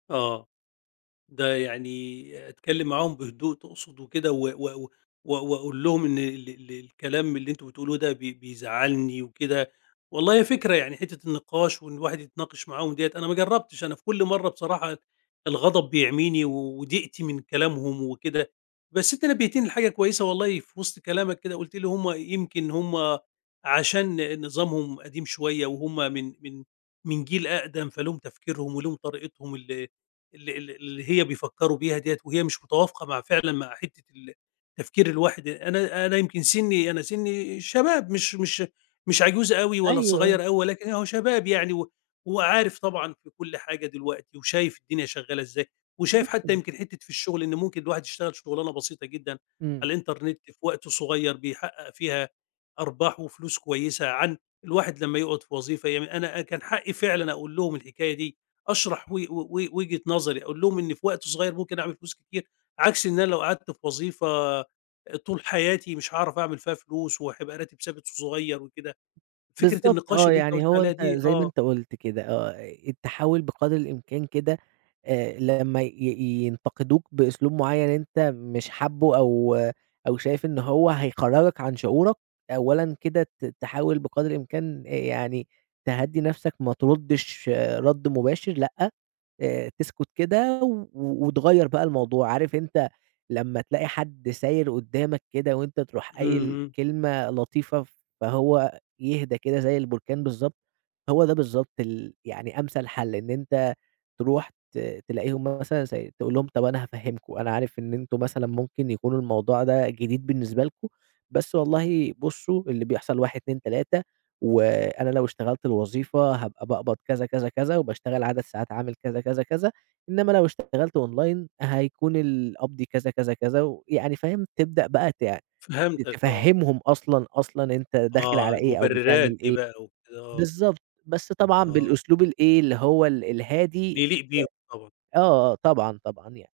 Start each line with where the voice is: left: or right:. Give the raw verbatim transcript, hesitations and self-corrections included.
left: آه، ده يعني أتكلّم معاهم بهدوء تقصد وكده، و و و و واقول لهم إن ال ال الكلام اللي أنتم بتقولوا ده بي بيزعلني وكده، والله هي فكرة يعني حتة النقاش وإن الواحد يتناقش معاهم دِيّة، أنا ما جرّبتش أنا في كل مرّة بصراحة اد الغضب بيعميني و وضيقتي من كلامهم وكده، بس أنت نبهتني لحاجة كويسة والله في وِسط كلامك كده وقُلت لي هُم يمكن هُم عشان نظامهم قديم شوية، وهُم من من من جيل أقدم فليهم تفكيرهم وليهم طريقتهم اللي اللي اللي اللي هي بيفكروا بيها دِيّة، وهي مش متوافقة مع فعلًا مع حتة ال تفكير الواحد أ أنا أنا يمكن سني أنا سني شباب مش مش مش عجوز أوي ولا
right: أيوه.
left: صغير أوي، ولكن أهو شباب يعني و وعارف طبعًا في كل حاجة دلوقتي وشايف الدنيا شغالة ازاي، وشايف حتى
right: [unintelligible]
left: يمكن حتة في الشغل إن ممكن الواحد يشتغل شغلانة بسيطة جدًا
right: إمم.
left: على الإنترنت في وقت صغيّر بيحقق فيها أرباح وفلوس كويسة عن الواحد لما يقعُد في وظيفة يعم أنا أ كان حقي فعلًا اقول لهم الحكاية دي، أشرح و و و وجهة نظري، اقول لهم إني في وقت صغيّر ممكن اعمل فلوس كتير عكس إن أنا لو قعدت في وظيفة أ طول حياتي مش هاعرف اعمل فيها فلوس وحيبقى راتب ثابت ص صغيّر وكده، فكرة
right: بالضبط
left: النقاش
right: آه،
left: اللي أنت
right: يعني
left: قُلت
right: هو
left: عليها
right: أنت
left: دي
right: زي ما
left: آه.
right: أنت قُلت كده آه، أي التحول بقدر الإمكان كده آآ، لمّا ي ينتقدوك بإسلوب معيّن أنت مش حابه أو أو شايف إن هو هيخرّجك عن شعورك، أولًا كده ت تحاول بقدر الإمكان آآ، يعني تهدّي نفسك ما تردش رَد مباشر لأ، آآ، تسكت كده و و وتغيّر بقى الموضوع عارف أنت لما تلاقي حد ساير قدّامك كده وأنت تروح قايل
left: اهم.
right: كلمة لطيفة فهو أ يهدا كده زي البركان بالضبط، هو ده بالضبط ال يعني أمثل حَل إن أنت تروح ت تلاقي هُم مثلًا [unintelligible] تقول لهم طب أنا هافهمكم، أنا عارف إن أنتم مثلًا ممكن يكون الموضوع ده جديد بالنسبة لكم، بس والله بصوا اللي بيحصل واحد اتنين تلاتة وأنا لو اشتغلت الوظيفة هابقى باقبض كذا، كذا، كذا، وباشتغل عدد ساعات عمل كذا، كذا، كذ، ا إنّما لو اشتغلت أونلاين هيكون القبض كذا، كذا، كذا ويعني فاهم؟ تبدأ بقى ت
left: فهمتك آه.
right: تفهمهم أصلًا أصلًا أنت داخل
left: آه،
right: على إيه أو
left: المبررات
right: بتعمل
left: دي
right: إيه.
left: بقى وكده، آه.
right: بالضبط بس طبعًا
left: آه.
right: بالأسلوب الإيه اللي هو ال الهادي.
left: اللي يليق بيهم طبعًا.
right: [unintelligible] آه، آه، طبعًا، طبعًا يعني.